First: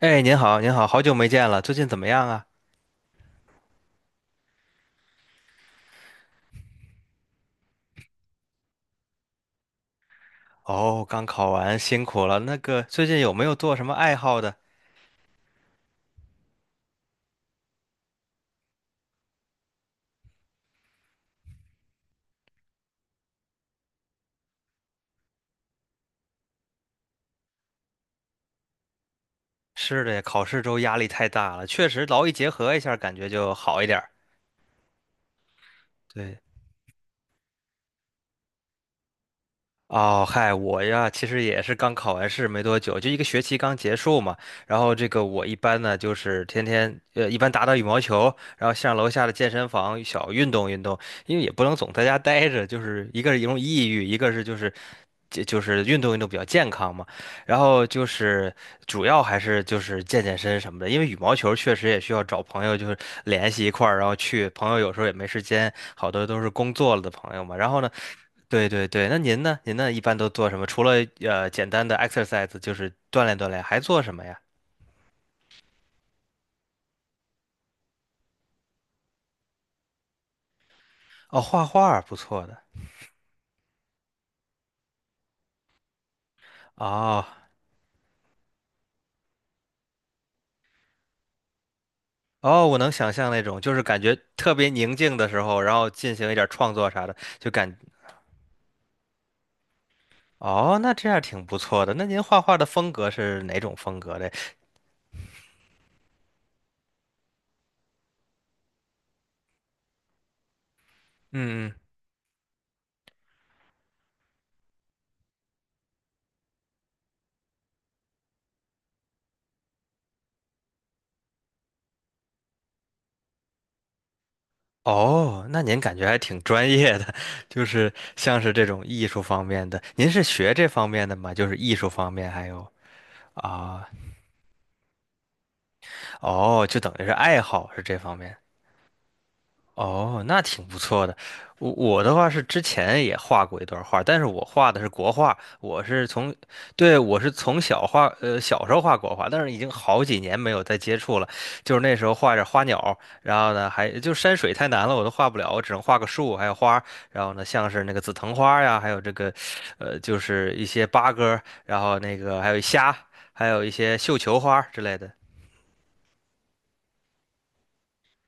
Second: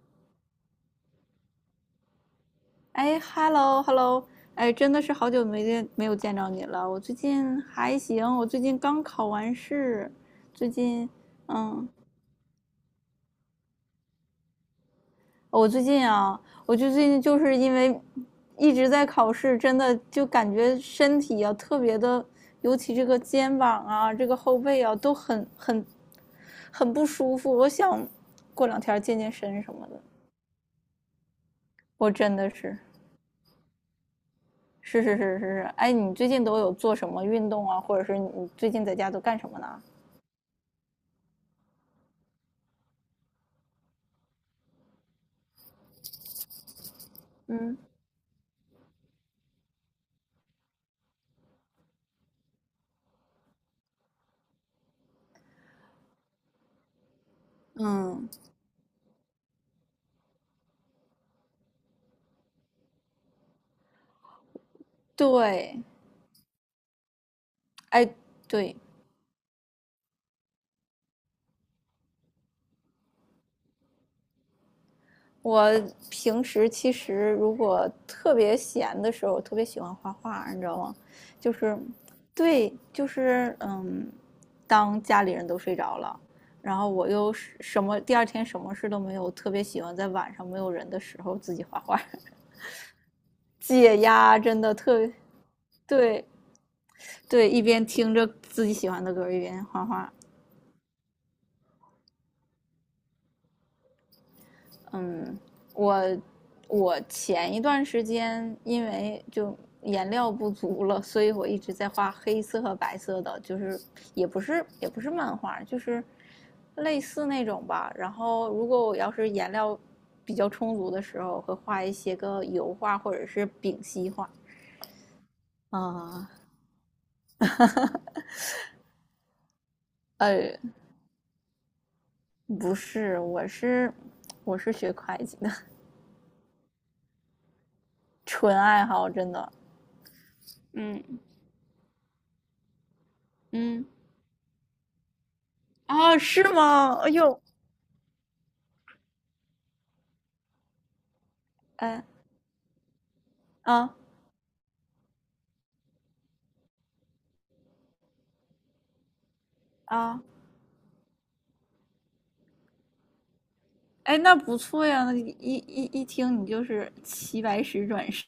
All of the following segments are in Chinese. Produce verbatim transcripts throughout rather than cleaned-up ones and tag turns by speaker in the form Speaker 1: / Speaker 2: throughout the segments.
Speaker 1: 哎，您好，您好，好久没见了，最近怎么样啊？
Speaker 2: 哎，hello，hello，哎，真的是好久没见，没有见着你了。我最近还行，我最近刚考完试，最
Speaker 1: 哦，
Speaker 2: 近，
Speaker 1: 刚考完，
Speaker 2: 嗯，
Speaker 1: 辛苦了。那个，最近有没有做什么爱好的？
Speaker 2: 我最近啊，我就最近就是因为一直在考试，真的就感觉身体啊特别的，尤其这个肩膀啊，这个后背啊都很很很不舒服。我想过两天健健身什么的，
Speaker 1: 是的呀，考试周压力太大了，确实
Speaker 2: 我
Speaker 1: 劳逸
Speaker 2: 真
Speaker 1: 结
Speaker 2: 的
Speaker 1: 合
Speaker 2: 是。
Speaker 1: 一下，感觉就好一点儿。
Speaker 2: 是是是是是，哎，你最
Speaker 1: 对，
Speaker 2: 近都有做什么运动啊，或者是你最近在家都干什么呢？
Speaker 1: 哦，嗨，我呀，其实也是刚考完试没多久，就一个学期刚结束嘛。然后这个我一般呢，就是天天呃，一般打打
Speaker 2: 嗯
Speaker 1: 羽毛球，然后上楼下的健身房小运动运动，因为也不能总在家待着，就是一个是容易抑郁，一个是就是就就是运动运动比较健康嘛。然后就
Speaker 2: 嗯，
Speaker 1: 是主要还是就是健健身什么的，因为羽毛球确实也需要找朋友就是联系一块儿，然后去。朋友有时候也没时间，
Speaker 2: 对，
Speaker 1: 好多都是工作了的朋友嘛。然后呢，
Speaker 2: 哎，
Speaker 1: 对
Speaker 2: 对，
Speaker 1: 对对，那您呢？您呢一般都做什么？除了呃简单的 exercise，就是锻炼锻炼，还做什么呀？
Speaker 2: 我平时其实如果特别闲的时候，我特别喜欢画画，你知道吗？
Speaker 1: 哦，
Speaker 2: 就
Speaker 1: 画
Speaker 2: 是，
Speaker 1: 画不错的。
Speaker 2: 对，就是嗯，当家里人都睡着了，然后我
Speaker 1: 哦
Speaker 2: 又是什么第二天什么事都没有，我特别喜欢在晚上没有人的时候自己画画，
Speaker 1: 哦，我能想象那种，就是
Speaker 2: 解
Speaker 1: 感觉
Speaker 2: 压，
Speaker 1: 特
Speaker 2: 真
Speaker 1: 别
Speaker 2: 的
Speaker 1: 宁
Speaker 2: 特别
Speaker 1: 静的时候，然后进
Speaker 2: 对。
Speaker 1: 行一点创作啥的，就
Speaker 2: 对，一
Speaker 1: 感
Speaker 2: 边听着自己喜欢的歌，一边画画。
Speaker 1: 哦，那这样挺不错的。那您画画的风格是哪种风格的？
Speaker 2: 嗯，我我前一段时间因为就颜料不足了，所以我一
Speaker 1: 嗯，
Speaker 2: 直在画黑色和白色的，就是也不是也不是漫画，就是类似那种吧。然后如果我要是颜料比较充足的时候，会画一些个油画或者是丙烯画。
Speaker 1: 哦，那您感觉还
Speaker 2: 啊、
Speaker 1: 挺专业的，就是像是这种艺术方面的。您是学
Speaker 2: 呃，
Speaker 1: 这
Speaker 2: 呃
Speaker 1: 方面的吗？就是艺术方面还有
Speaker 2: 不是，我
Speaker 1: 啊。
Speaker 2: 是我是学会计的，
Speaker 1: 哦，就等于是爱好是这方面。
Speaker 2: 纯爱好，真的。
Speaker 1: 哦，那挺不错的。
Speaker 2: 嗯，
Speaker 1: 我我的话是之前也画过一段
Speaker 2: 嗯，
Speaker 1: 画，但是我画的是国画，我是
Speaker 2: 啊，
Speaker 1: 从，
Speaker 2: 是吗？
Speaker 1: 对，
Speaker 2: 哎
Speaker 1: 我是
Speaker 2: 呦，
Speaker 1: 从小画，呃，小时候画国画，但是已经好几年没有再接触了。就是那
Speaker 2: 哎，
Speaker 1: 时候画点花鸟，然后呢，还
Speaker 2: 啊
Speaker 1: 就山水太难了，我都画不了，我只能画个树，还有花儿然后呢，像是那个紫藤花呀，还有这个，呃，就
Speaker 2: 啊，
Speaker 1: 是一些八哥儿然后那个还有虾，还有一些绣
Speaker 2: 哎，那
Speaker 1: 球花
Speaker 2: 不
Speaker 1: 儿之
Speaker 2: 错
Speaker 1: 类
Speaker 2: 呀，
Speaker 1: 的。
Speaker 2: 那一一一听你就是齐白石转世，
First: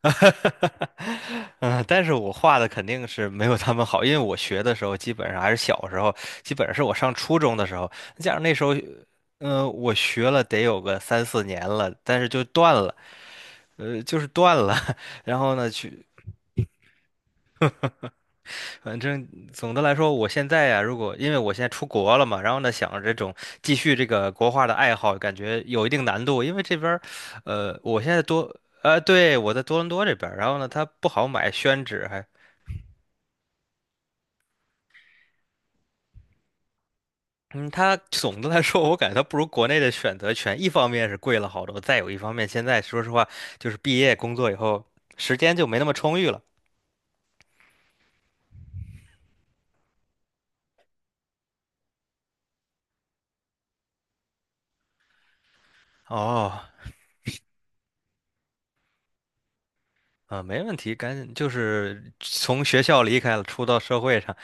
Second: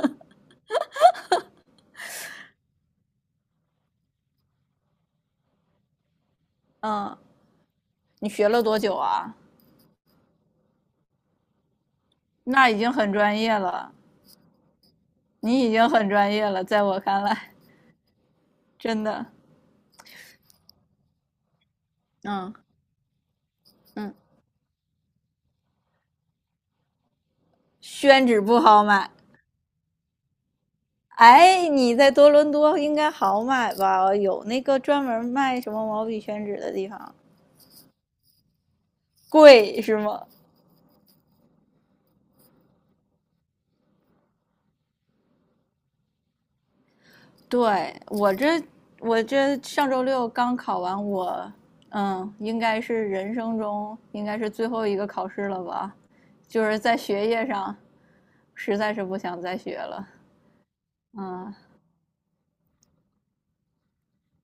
Speaker 1: 嗯，但是我画的肯定是没有他们好，因为我学的时候基本上还是小时候，基本上是 我上
Speaker 2: 嗯，
Speaker 1: 初中的时候，
Speaker 2: 你
Speaker 1: 加上
Speaker 2: 学
Speaker 1: 那时
Speaker 2: 了
Speaker 1: 候，
Speaker 2: 多久啊？
Speaker 1: 嗯、我学了得有个三四年了，但是就
Speaker 2: 那
Speaker 1: 断
Speaker 2: 已经
Speaker 1: 了，
Speaker 2: 很专业了，
Speaker 1: 呃，就是断了。然后
Speaker 2: 你
Speaker 1: 呢，
Speaker 2: 已经
Speaker 1: 去，
Speaker 2: 很专业了，在我看来，
Speaker 1: 反
Speaker 2: 真
Speaker 1: 正
Speaker 2: 的，
Speaker 1: 总的来说，我现在呀、如果因为我现在出国了嘛，然
Speaker 2: 嗯
Speaker 1: 后呢，想着这种继续这
Speaker 2: 嗯，
Speaker 1: 个国画的爱好，感觉有一定难度，因为这边儿呃，我现在
Speaker 2: 宣纸
Speaker 1: 多。
Speaker 2: 不好
Speaker 1: 呃，
Speaker 2: 买，
Speaker 1: 对，我在多伦多这边儿然后呢，它不好买
Speaker 2: 哎，
Speaker 1: 宣
Speaker 2: 你
Speaker 1: 纸，
Speaker 2: 在
Speaker 1: 还。
Speaker 2: 多伦多应该好买吧？有那个专门卖什么毛笔宣纸的地方，
Speaker 1: 嗯，它总的来说，我感觉它不如国内
Speaker 2: 贵
Speaker 1: 的
Speaker 2: 是
Speaker 1: 选
Speaker 2: 吗？
Speaker 1: 择权。一方面是贵了好多，再有一方面，现在说实话，就是毕业工作以后，时间就没那么充裕了。
Speaker 2: 对，我这我这上周六刚考完我，嗯，应该是人生中应该是最后一个考试了吧？
Speaker 1: 哦，
Speaker 2: 就是在学业上实在是不想再学了，
Speaker 1: 啊，没问题，赶紧就
Speaker 2: 嗯，
Speaker 1: 是从学校离开了，出到社会上，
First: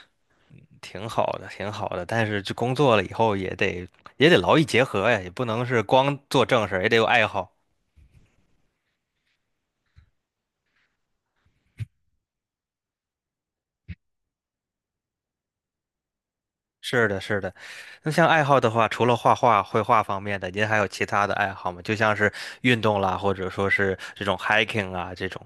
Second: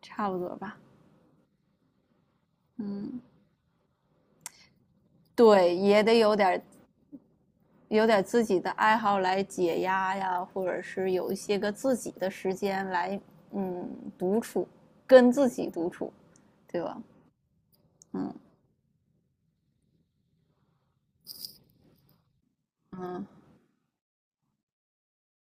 Speaker 2: 差不多吧，
Speaker 1: 挺好的，挺好的。但是就工作了以
Speaker 2: 嗯，
Speaker 1: 后，也得也得劳逸结合呀，也不能
Speaker 2: 对，
Speaker 1: 是
Speaker 2: 也
Speaker 1: 光
Speaker 2: 得有
Speaker 1: 做
Speaker 2: 点
Speaker 1: 正事儿，也得有爱好。
Speaker 2: 有点自己的爱好来解压呀，或者是有一些个自己的时间来，嗯，独处，跟自己独处，对吧？
Speaker 1: 是的，是的。那像
Speaker 2: 嗯
Speaker 1: 爱好的话，除了画画、绘画方面的，您还有其他的爱好吗？就像是运动啦，
Speaker 2: 嗯，
Speaker 1: 或者说是这种 hiking 啊这种。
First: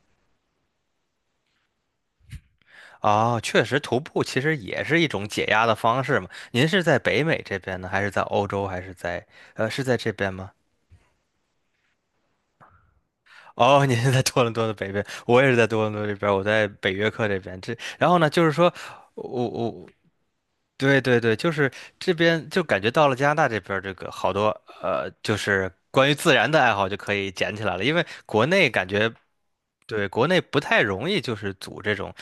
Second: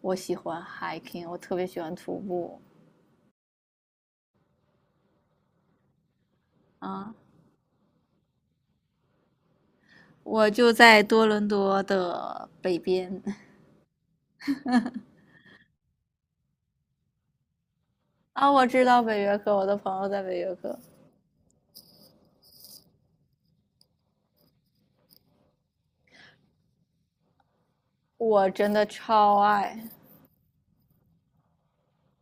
Speaker 2: 我喜欢 hiking，我特别喜欢徒步
Speaker 1: 哦，确实，徒步其实也是一种解压的方式嘛。您是在
Speaker 2: 啊。
Speaker 1: 北
Speaker 2: 嗯
Speaker 1: 美这边呢，还是在欧洲，还是在呃是在这边
Speaker 2: 我
Speaker 1: 吗？
Speaker 2: 就在多伦多的北边
Speaker 1: 哦，您是在多伦多的北边，我也是在多伦多这边，我在北约克这边。这然后呢，就
Speaker 2: 啊，
Speaker 1: 是
Speaker 2: 我
Speaker 1: 说
Speaker 2: 知道北约
Speaker 1: 我
Speaker 2: 克，我的
Speaker 1: 我
Speaker 2: 朋友在北约克，
Speaker 1: 对对对，就是这边就感觉到了加拿大这边儿这个好多呃，就是关于自然的爱好就可以捡起来了，因为国
Speaker 2: 我
Speaker 1: 内
Speaker 2: 真的
Speaker 1: 感觉
Speaker 2: 超爱，
Speaker 1: 对国内不太容易，就是组这种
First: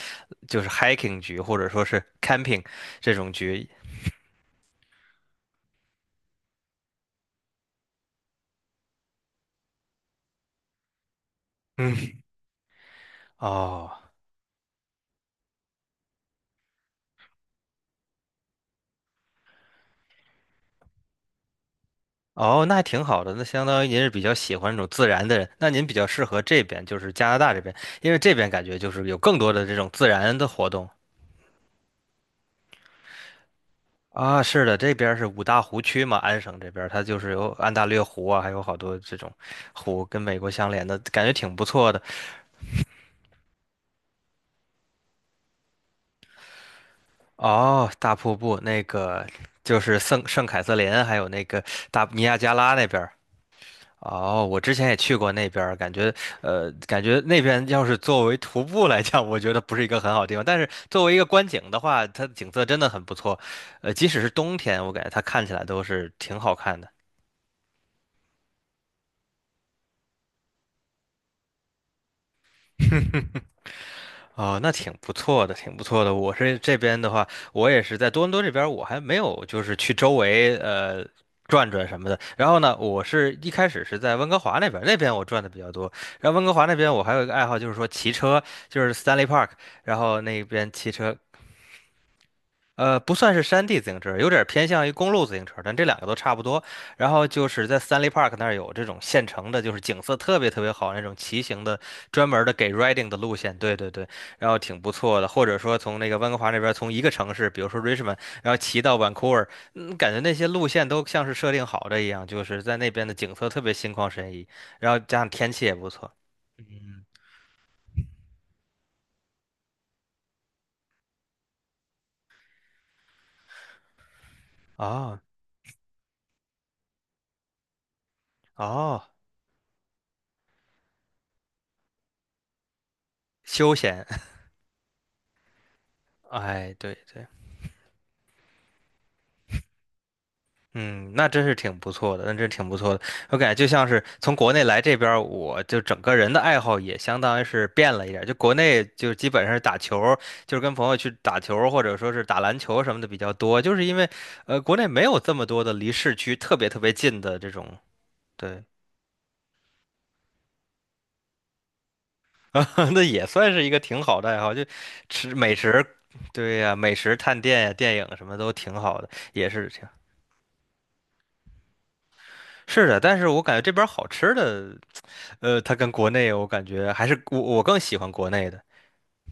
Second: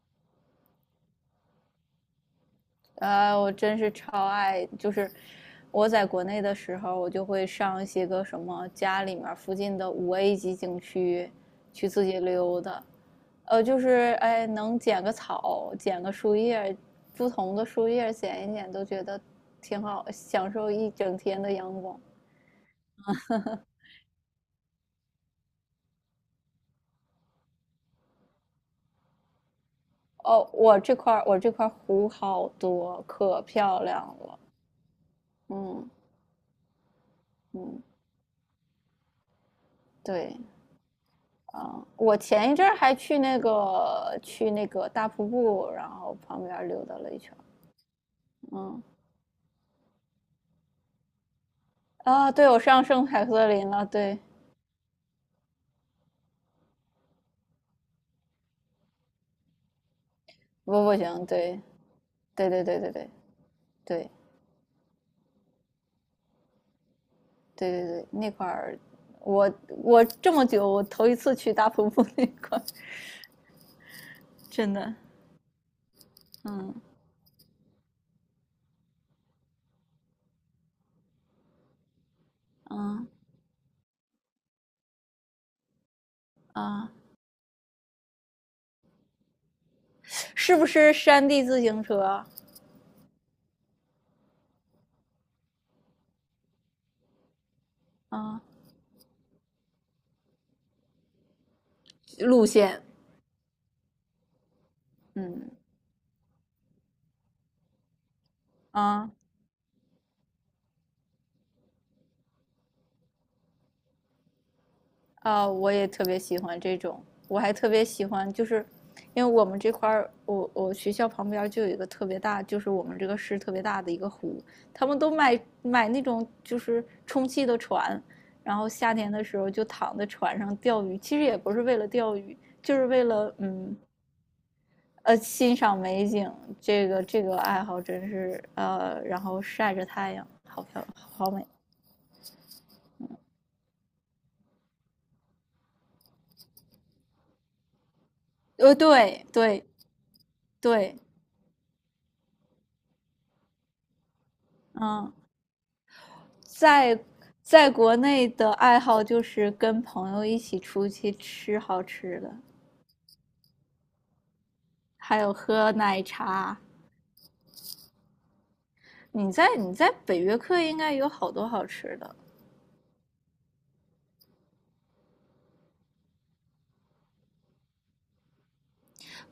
Speaker 1: 就是 hiking 局或者说是 camping 这种
Speaker 2: 啊，我
Speaker 1: 局。
Speaker 2: 真是超爱。就是我在国内的时候，我就会上一些个什么家里面附近的五 A 级景区去自
Speaker 1: 嗯，
Speaker 2: 己溜达，呃，就
Speaker 1: 哦
Speaker 2: 是哎，能捡个草，捡个树叶，不同的树叶捡一捡，都觉得挺好，享受一整天的阳光。
Speaker 1: 哦，那还挺好的，那相当于您是比较喜欢这种自然的人，那您比较适合这边，就是加拿大这边，因为这边感觉就是有更多的这种自然的
Speaker 2: 哦，
Speaker 1: 活
Speaker 2: 我
Speaker 1: 动。
Speaker 2: 这块儿我这块湖好多，可漂亮了。
Speaker 1: 啊，是的，这边儿是五大湖
Speaker 2: 嗯
Speaker 1: 区嘛，安省这边儿它就是有安
Speaker 2: 嗯，
Speaker 1: 大略湖啊，还有好多这种湖跟
Speaker 2: 对
Speaker 1: 美国相连的，感觉挺
Speaker 2: 啊、
Speaker 1: 不
Speaker 2: 嗯
Speaker 1: 错的。
Speaker 2: 我前一阵儿还去那个去那个大瀑布，然后旁边溜达了一圈
Speaker 1: 哦，大瀑布那
Speaker 2: 嗯
Speaker 1: 个就是圣圣凯瑟琳，还有那个大尼
Speaker 2: 啊，
Speaker 1: 亚
Speaker 2: 对，
Speaker 1: 加
Speaker 2: 我
Speaker 1: 拉
Speaker 2: 上
Speaker 1: 那边
Speaker 2: 圣
Speaker 1: 儿
Speaker 2: 凯瑟琳了。对，
Speaker 1: 哦，我之前也去过那边儿感觉呃，感觉那边要是作为徒步来讲，我觉得不是一个很好地方。但是
Speaker 2: 不不
Speaker 1: 作为一
Speaker 2: 行，
Speaker 1: 个观
Speaker 2: 对
Speaker 1: 景的话，它的
Speaker 2: 对
Speaker 1: 景
Speaker 2: 对对
Speaker 1: 色真
Speaker 2: 对
Speaker 1: 的
Speaker 2: 对
Speaker 1: 很
Speaker 2: 对
Speaker 1: 不错。呃，即
Speaker 2: 对
Speaker 1: 使是冬天，我感觉它看起来都是挺好看的。
Speaker 2: 对对，那块儿我我这么久我头一次去大瀑布那块儿，
Speaker 1: 哦，那
Speaker 2: 真
Speaker 1: 挺
Speaker 2: 的，
Speaker 1: 不错的，挺不错的。我是这
Speaker 2: 嗯
Speaker 1: 边的话，我也是在多伦多这边，我还没有就是去周围呃转转什么的。然后呢，我
Speaker 2: 嗯
Speaker 1: 是一开始是在温哥华那边，那边我转的比较多。然后温哥华那
Speaker 2: 啊，
Speaker 1: 边我还有一个爱好，就是说骑车，就是 Stanley Park，然后那
Speaker 2: 是不
Speaker 1: 边骑
Speaker 2: 是
Speaker 1: 车
Speaker 2: 山地自行车啊
Speaker 1: 呃，不算是山地自行车，有点偏向于公路自行车，但这两个都差不多。然后就是在 Stanley Park
Speaker 2: 啊
Speaker 1: 那儿有这种现成的，就是景色特别特别好那种骑行的，专门
Speaker 2: 路
Speaker 1: 的给
Speaker 2: 线？
Speaker 1: riding 的路线。对对对，然后挺不错的。或者
Speaker 2: 嗯
Speaker 1: 说从那个温哥华那边，从一个城市，比如说 Richmond，然后骑到
Speaker 2: 啊
Speaker 1: Vancouver，嗯感觉那些路线都像是设定好的一样，就是在那边的景色特别心旷神怡，然后加上
Speaker 2: 啊，
Speaker 1: 天气
Speaker 2: 我
Speaker 1: 也
Speaker 2: 也
Speaker 1: 不
Speaker 2: 特
Speaker 1: 错。
Speaker 2: 别喜欢这
Speaker 1: 嗯，
Speaker 2: 种，我还特别喜欢，就是因为我们这块儿，我我学校旁边儿就有一个特别大，就是我们这个市特别大的一个湖，他们都
Speaker 1: 哦
Speaker 2: 买买那种就是充气的船，然后夏
Speaker 1: 哦，
Speaker 2: 天的时候就躺在船上钓鱼，其实也不是为了钓鱼，就是为了
Speaker 1: 休
Speaker 2: 嗯
Speaker 1: 闲，
Speaker 2: 呃欣赏美 景，
Speaker 1: 哎，
Speaker 2: 这
Speaker 1: 对
Speaker 2: 个这
Speaker 1: 对。
Speaker 2: 个爱好真是呃，然后晒着太阳，好漂亮
Speaker 1: 嗯，那
Speaker 2: 好
Speaker 1: 真
Speaker 2: 美，
Speaker 1: 是挺不错的，那真是挺不错的。我感觉就像是从国内来这边儿我就整个人的爱好也相当于是变了一点儿就国
Speaker 2: 呃，
Speaker 1: 内就
Speaker 2: 对
Speaker 1: 基本上是
Speaker 2: 对
Speaker 1: 打球儿就是跟朋友
Speaker 2: 对，
Speaker 1: 去打球儿或者说是打篮球什么的比较多，就是因为呃国内没
Speaker 2: 嗯。
Speaker 1: 有这么多的离市区特别特别
Speaker 2: 在
Speaker 1: 近的这种，
Speaker 2: 在国内的
Speaker 1: 对，
Speaker 2: 爱好就是跟朋友一起出去吃好吃的，
Speaker 1: 那也算是一个挺好的爱好，就
Speaker 2: 还有
Speaker 1: 吃美
Speaker 2: 喝
Speaker 1: 食。
Speaker 2: 奶
Speaker 1: 对
Speaker 2: 茶。
Speaker 1: 呀，美食探店呀，电影什么都挺好的，
Speaker 2: 你
Speaker 1: 也
Speaker 2: 在
Speaker 1: 是
Speaker 2: 你
Speaker 1: 挺
Speaker 2: 在北约克应该有好多好吃的，
Speaker 1: 是的。但是我感觉这边儿好吃的。呃，它跟国内我感觉还是我我更喜欢国内的。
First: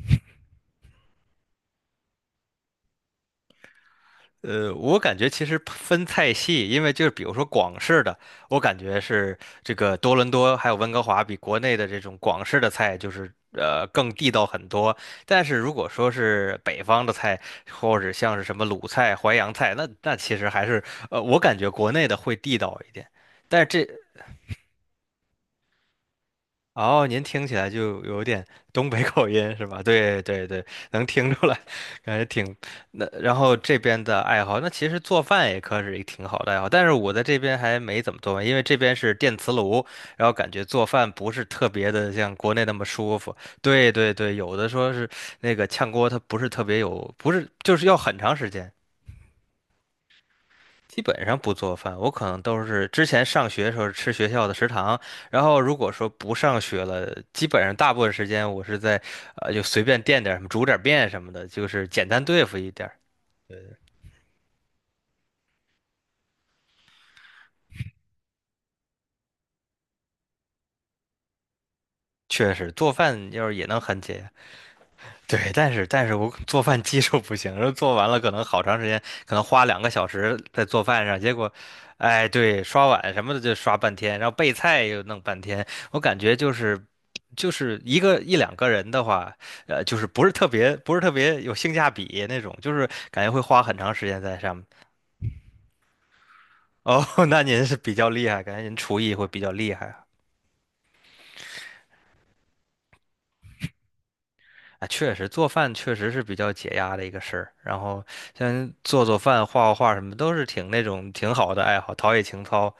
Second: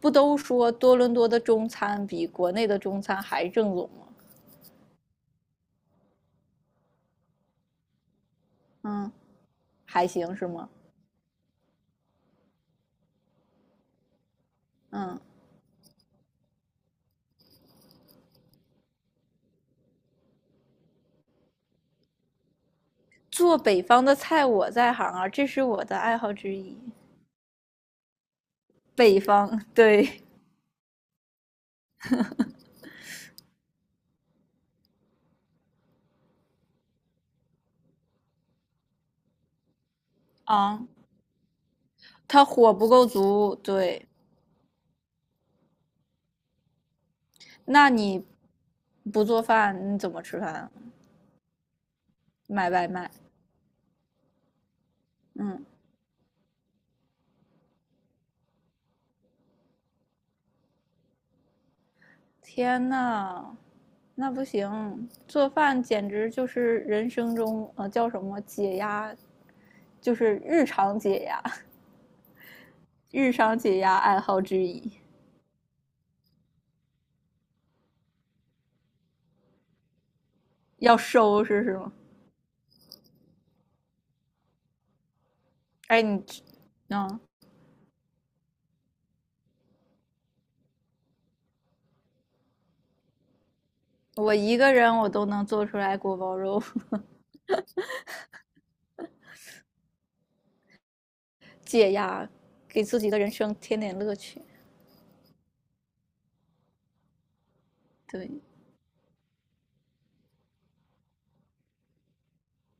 Speaker 2: 不都说多伦多的中餐比国内的中餐还正宗吗？
Speaker 1: 呃，我感觉其实分菜系，因为就是比如说广式的，我感觉
Speaker 2: 嗯，
Speaker 1: 是这个
Speaker 2: 还
Speaker 1: 多伦
Speaker 2: 行是
Speaker 1: 多还
Speaker 2: 吗？
Speaker 1: 有温哥华比国内的这种广式的菜就是呃更地道很多。
Speaker 2: 嗯，
Speaker 1: 但是如果说是北方的菜，或者像是什么鲁菜、淮扬菜，那那其实还是呃我感觉国内的会地道一点。
Speaker 2: 做
Speaker 1: 但是这
Speaker 2: 北方的菜我在行啊，这是我的爱好之一。
Speaker 1: 哦，您听起来就有点东北
Speaker 2: 北
Speaker 1: 口音
Speaker 2: 方，
Speaker 1: 是吧？对
Speaker 2: 对
Speaker 1: 对对，能听出来，感觉挺那。然后这边的爱好，那其实做饭也可是一个挺好的爱好，但是我在这边还没怎么做饭，因为这边是电磁炉，然后感觉
Speaker 2: 啊，
Speaker 1: 做饭不是特别的像
Speaker 2: 它
Speaker 1: 国内
Speaker 2: 火
Speaker 1: 那么
Speaker 2: 不够
Speaker 1: 舒服。
Speaker 2: 足，
Speaker 1: 对
Speaker 2: 对。
Speaker 1: 对对，有的说是那个炝锅，它不是特别有，不是就是
Speaker 2: 那
Speaker 1: 要很
Speaker 2: 你
Speaker 1: 长时间。
Speaker 2: 不做饭，你怎么吃饭啊？
Speaker 1: 基本上不做饭，我可能都
Speaker 2: 买
Speaker 1: 是
Speaker 2: 外
Speaker 1: 之
Speaker 2: 卖。
Speaker 1: 前上学的时候吃学校的食堂，然后
Speaker 2: 嗯，
Speaker 1: 如果说不上学了，基本上大部分时间我是在，呃，就随便垫点儿什么，煮点儿面什么的，就是简单对付一点
Speaker 2: 天
Speaker 1: 儿。
Speaker 2: 呐，那不行，做饭简直就是人生中呃叫什么解压，就是日常解压，
Speaker 1: 确实，做饭
Speaker 2: 日
Speaker 1: 要是
Speaker 2: 常
Speaker 1: 也
Speaker 2: 解
Speaker 1: 能
Speaker 2: 压
Speaker 1: 很解
Speaker 2: 爱
Speaker 1: 压。
Speaker 2: 好之一。
Speaker 1: 对，但是但是我做饭技术不行，然后做完了可能好长时间，可能花两个小时在做
Speaker 2: 要
Speaker 1: 饭上，结
Speaker 2: 收
Speaker 1: 果，
Speaker 2: 拾是吗？
Speaker 1: 哎，对，刷碗什么的就刷半天，然后备菜又弄半天，我
Speaker 2: 哎，
Speaker 1: 感
Speaker 2: 你，
Speaker 1: 觉就是
Speaker 2: 嗯，
Speaker 1: 就是一个一两个人的话，呃，就是不是特别不是特别有性价比那种，就是感觉会花很长时间
Speaker 2: 我
Speaker 1: 在上
Speaker 2: 一
Speaker 1: 面。
Speaker 2: 个人我都能做出来锅包肉
Speaker 1: 哦，那您是比较厉害，感觉您厨艺会比较厉害。
Speaker 2: 解压，给自己的人生添点乐趣。
Speaker 1: 啊，确实做饭确实是比较解压的一个事儿。然后
Speaker 2: 对
Speaker 1: 像做做饭、画画画什么，都是挺那种挺好的爱好，陶冶情操。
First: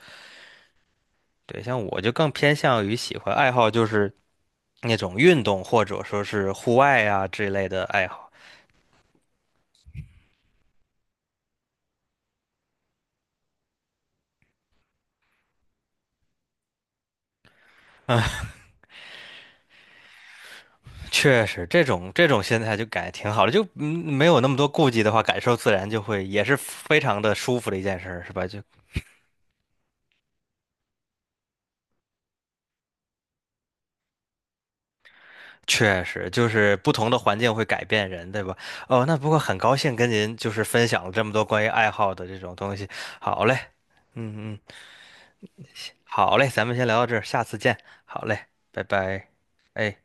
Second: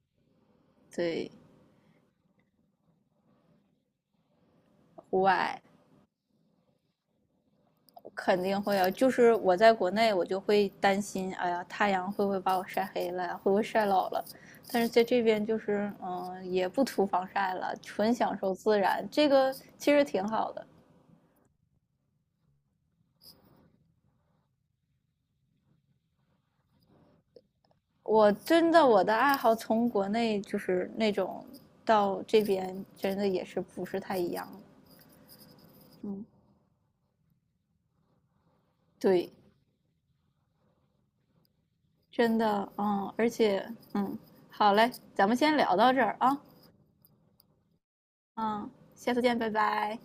Speaker 2: 对，
Speaker 1: 对，像我就更偏向于喜欢爱好就是那种
Speaker 2: 户
Speaker 1: 运动
Speaker 2: 外
Speaker 1: 或者说是户外啊这类的爱好。
Speaker 2: 肯定会啊，就是我在国内，我就会担心，哎呀，太阳会不会把我晒黑了呀？会不会晒老了？但是在这边就是，嗯，也不涂防晒了，纯
Speaker 1: 嗯，
Speaker 2: 享受自然，这个其实挺好的。
Speaker 1: 确实这种这种心态就感觉挺好的，就嗯没有那么多顾忌的话，感受自然就会也是非常的舒服的一件事儿，
Speaker 2: 我
Speaker 1: 是吧？就
Speaker 2: 真的我的爱好从国内就是那种到这边，真的也是不是太一样。
Speaker 1: 确
Speaker 2: 嗯，
Speaker 1: 实，就是不同的环境会改变人，对吧？哦，那不
Speaker 2: 对，
Speaker 1: 过很高兴跟您就是分享了这么多关于爱好的这
Speaker 2: 真
Speaker 1: 种
Speaker 2: 的，
Speaker 1: 东西。
Speaker 2: 嗯，而
Speaker 1: 好嘞，
Speaker 2: 且，嗯，
Speaker 1: 嗯嗯，
Speaker 2: 好嘞，咱们先聊到这儿
Speaker 1: 好
Speaker 2: 啊，
Speaker 1: 嘞，咱们先聊到这儿，下次见。好嘞，
Speaker 2: 嗯，
Speaker 1: 拜
Speaker 2: 下次
Speaker 1: 拜。
Speaker 2: 见，拜
Speaker 1: 哎。
Speaker 2: 拜。